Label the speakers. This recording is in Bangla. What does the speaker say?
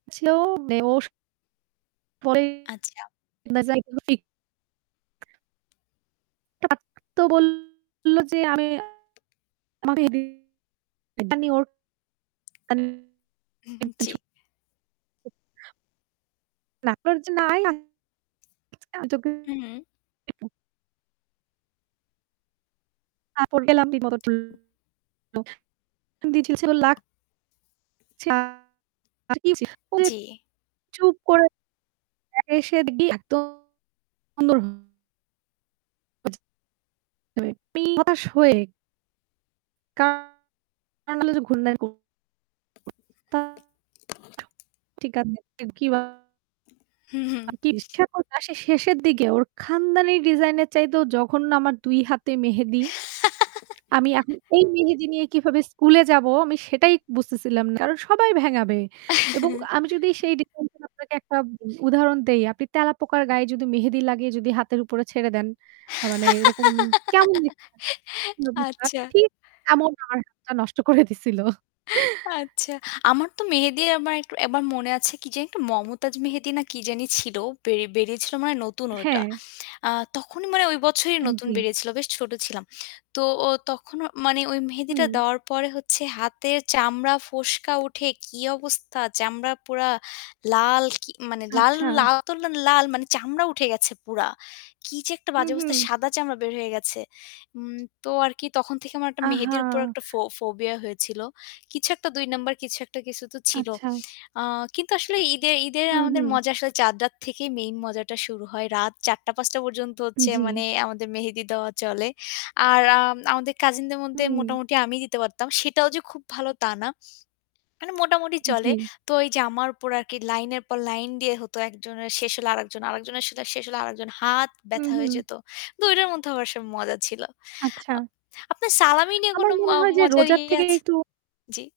Speaker 1: ছিল মেওশ পরে
Speaker 2: আচ্ছা।
Speaker 1: [unintelligible] তার তো বলল যে আমি [unintelligible] ওর
Speaker 2: উ-হুম, জি।
Speaker 1: [unintelligible]
Speaker 2: উম
Speaker 1: [unintelligible] তারপর গেলাম [unintelligible] লা [unintelligible]
Speaker 2: জি।
Speaker 1: চুপ করে আ এসে দেখি একদ [unintelligible] [unintelligible] হতাশ হয়ে কা নরমালি যে [unintelligible] [unintelligible] ঠিক
Speaker 2: হু, হুম।
Speaker 1: [unintelligible] শেষের দিকে ওর খানদানী ডিজাইনের চাইতেও জঘন্য আমার ২ হাতে মেহেদি, আমি এখন এই মেহেদি নিয়ে কিভাবে স্কুলে যাব? আমি সেটাই বুঝতেছিলাম না। কারণ সবাই ভেঙ্গাবে এবং আমি যদি সেই ডিজাইনের আপনাকে ১ টা উদাহরণ দেই, আপনি তেলাপোকার গায়ে যদি মেহেদি লাগিয়ে যদি হাতের উপরে ছেড়ে দেন মানে এরকম কেমন দেখায় [unintelligible]
Speaker 2: আচ্ছা।
Speaker 1: ঠিক এমন আমার হাতটা নষ্ট করে দিছিল।
Speaker 2: আচ্ছা। আমার তো মেহেদী আমার একটু একবার মনে আছে কি জানি একটা মমতাজ মেহেদী না কি জানি ছিল, বে বেরিয়েছিল মানে নতুন ওইটা।
Speaker 1: হ্যাঁ।
Speaker 2: আ তখনই মানে ওই বছরই নতুন
Speaker 1: আন-জি।
Speaker 2: বেরিয়েছিল, বেশ ছোট ছিলাম। তো ও তখন মানে ওই মেহেদীটা
Speaker 1: হুম।
Speaker 2: দেওয়ার পরে হচ্ছে হাতের চামড়া, ফোস্কা উঠে কি অবস্থা! চামড়া পুরা লাল। কি মানে লাল
Speaker 1: আচ্ছা।
Speaker 2: তো লাল মানে চামড়া উঠে গেছে পুরা। কি যে একটা
Speaker 1: হু,
Speaker 2: বাজে অবস্থা!
Speaker 1: হু।
Speaker 2: সাদা চামড়া বের হয়ে গেছে। উম তো আর কি তখন থেকে আমার একটা
Speaker 1: আ
Speaker 2: মেহেদীর
Speaker 1: হা
Speaker 2: উপর একটা ফো-ফোবিয়া হয়েছিল। কিছু একটা ২ নম্বর কিছু একটা, কিছু তো ছিল।
Speaker 1: আচ্ছা।
Speaker 2: আ কিন্তু আসলে ঈদে ঈদে
Speaker 1: হু,
Speaker 2: আমাদের
Speaker 1: হু।
Speaker 2: মজা আসলে চাদ রাত থেকেই মেইন মজাটা শুরু হয়। রাত ৪-৫ পর্যন্ত হচ্ছে
Speaker 1: উম-জি।
Speaker 2: মানে আমাদের মেহেদী দেওয়া চলে। আর আম আমাদের কাজিনদের মধ্যে
Speaker 1: হুম।
Speaker 2: মোটামুটি আমি দিতে পারতাম। সেটাও যে খুব ভালো তা না। মানে মোটামুটি চলে।
Speaker 1: জি।
Speaker 2: তো এই যে আমার উপর আর কি লাইনের পর লাইন দিয়ে হতো একজনের শেষ হলে আরেকজন, আরেকজনের সাথে শেষ হলে আরেকজন। হাত
Speaker 1: হু,
Speaker 2: ব্যথা হয়ে
Speaker 1: হু।
Speaker 2: যেত। কিন্তু ওইটার মধ্যেও আসলে মজা ছিল।
Speaker 1: আচ্ছা।
Speaker 2: আ আপনার সালামি নিয়ে কোন
Speaker 1: আমার
Speaker 2: ম
Speaker 1: মনে হয় যে
Speaker 2: মজার
Speaker 1: রোজার
Speaker 2: ইয়ে
Speaker 1: থেকে
Speaker 2: আছে?
Speaker 1: একটু
Speaker 2: জি।